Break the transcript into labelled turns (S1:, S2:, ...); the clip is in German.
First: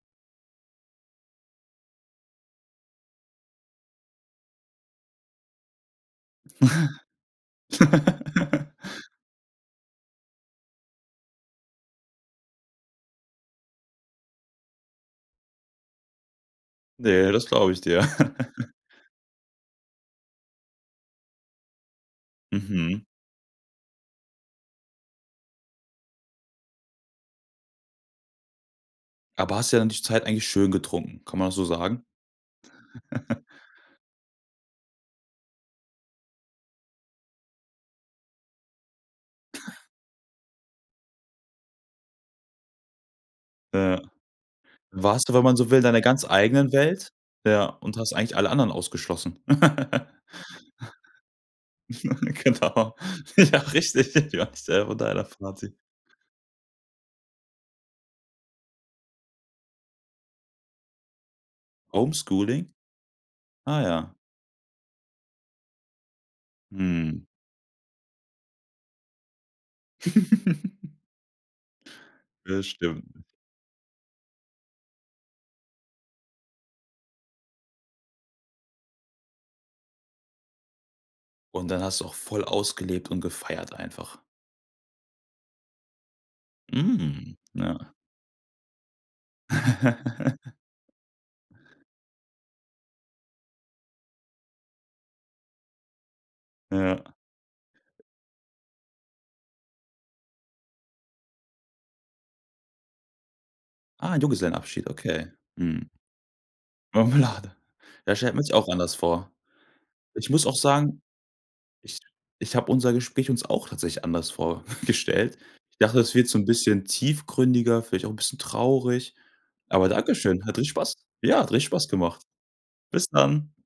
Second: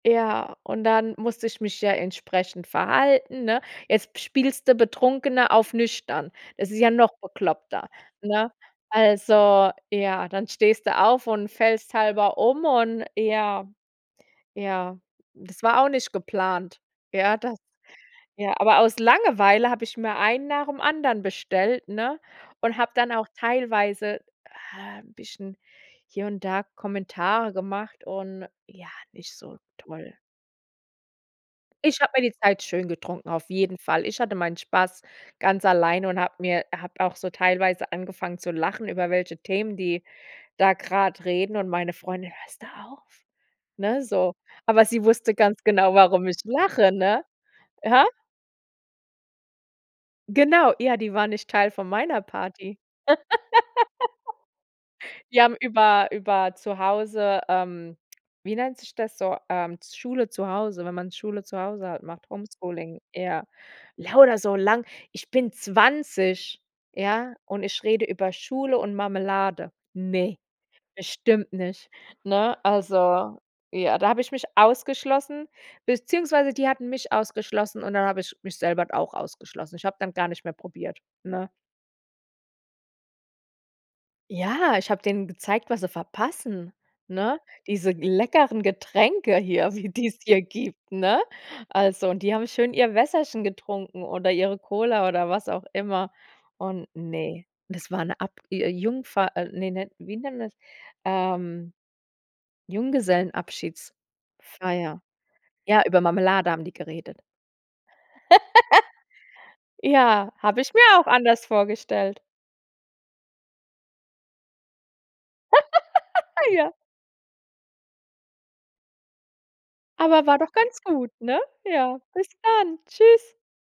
S1: Ja, und dann musste ich mich ja entsprechend verhalten, ne? Jetzt spielst du Betrunkene auf nüchtern. Das ist ja noch bekloppter, ne? Also, ja, dann stehst du auf und fällst halber um und ja, ja, das war auch nicht geplant.
S2: Ne,
S1: Ja,
S2: das
S1: da
S2: glaube ich dir.
S1: ja, aber aus Langeweile habe ich mir einen nach dem anderen bestellt, ne? Und habe
S2: Mhm.
S1: dann auch teilweise, ah, bisschen, hier und da Kommentare gemacht und ja, nicht
S2: Aber
S1: so
S2: hast ja dann die
S1: toll.
S2: Zeit eigentlich schön getrunken, kann man das so
S1: Ich
S2: sagen?
S1: hab mir die Zeit schön getrunken, auf jeden Fall. Ich hatte meinen Spaß ganz alleine und hab mir hab auch so teilweise angefangen zu lachen, über welche Themen, die da grad reden und meine Freundin: „Hörst du auf“,
S2: Ja.
S1: ne? so. Aber sie
S2: Warst
S1: wusste
S2: du, wenn man
S1: ganz
S2: so will, in
S1: genau,
S2: deiner ganz
S1: warum ich
S2: eigenen
S1: lache,
S2: Welt?
S1: ne?
S2: Ja. Und
S1: Hä?
S2: hast eigentlich alle anderen ausgeschlossen.
S1: Genau, ja, die war nicht Teil von meiner Party.
S2: Genau, ja, richtig, die waren nicht Teil von deiner
S1: Die haben
S2: Party.
S1: über über zu Hause, ähm, wie nennt sich das so, ähm, z Schule zu Hause, wenn man Schule zu Hause macht,
S2: Homeschooling?
S1: Homeschooling, ja.
S2: Ah, ja.
S1: Lauter so lang ich bin 20,
S2: Mhm.
S1: ja, und ich rede über Schule und Marmelade. Ne, bestimmt nicht, ne?
S2: Das stimmt.
S1: Also, ja, da hab ich mich ausgeschlossen beziehungsweise die hatten mich ausgeschlossen und dann hab ich mich selber auch ausgeschlossen. Ich hab dann gar nicht mehr probiert, ne?
S2: Und dann hast du auch voll ausgelebt und gefeiert einfach.
S1: Ja, ich hab denen gezeigt, was sie verpassen,
S2: Mhm.
S1: ne? Diese
S2: Ja.
S1: leckeren Getränke hier, wie die's hier gibt, ne? Also, und die haben schön ihr Wässerchen getrunken oder ihre Cola oder was auch immer. Und
S2: Ja.
S1: ne, das war 'ne Ab Jungfahrt äh, ne, wie nennt man das? Ähm,
S2: Ah, Jugesellenabschied,
S1: Junggesellenabschiedsfeier.
S2: okay.
S1: Ja,
S2: Hm.
S1: über Marmelade haben die geredet.
S2: Marmelade. Das stellt man sich auch anders vor. Ich
S1: Ja,
S2: muss auch
S1: habe ich mir
S2: sagen,
S1: auch anders
S2: ich
S1: vorgestellt.
S2: ich hab unser Gespräch uns auch tatsächlich anders vorgestellt. Ich dachte, das wird so 'n
S1: Ja.
S2: bisschen tiefgründiger, vielleicht auch bisschen traurig. Aber
S1: Aber war
S2: dankeschön.
S1: doch
S2: Hat richtig
S1: ganz
S2: Spaß
S1: gut, ne?
S2: ja, hat richtig Spaß
S1: Ja,
S2: gemacht.
S1: bis dann.
S2: Bis
S1: Tschüss.
S2: dann.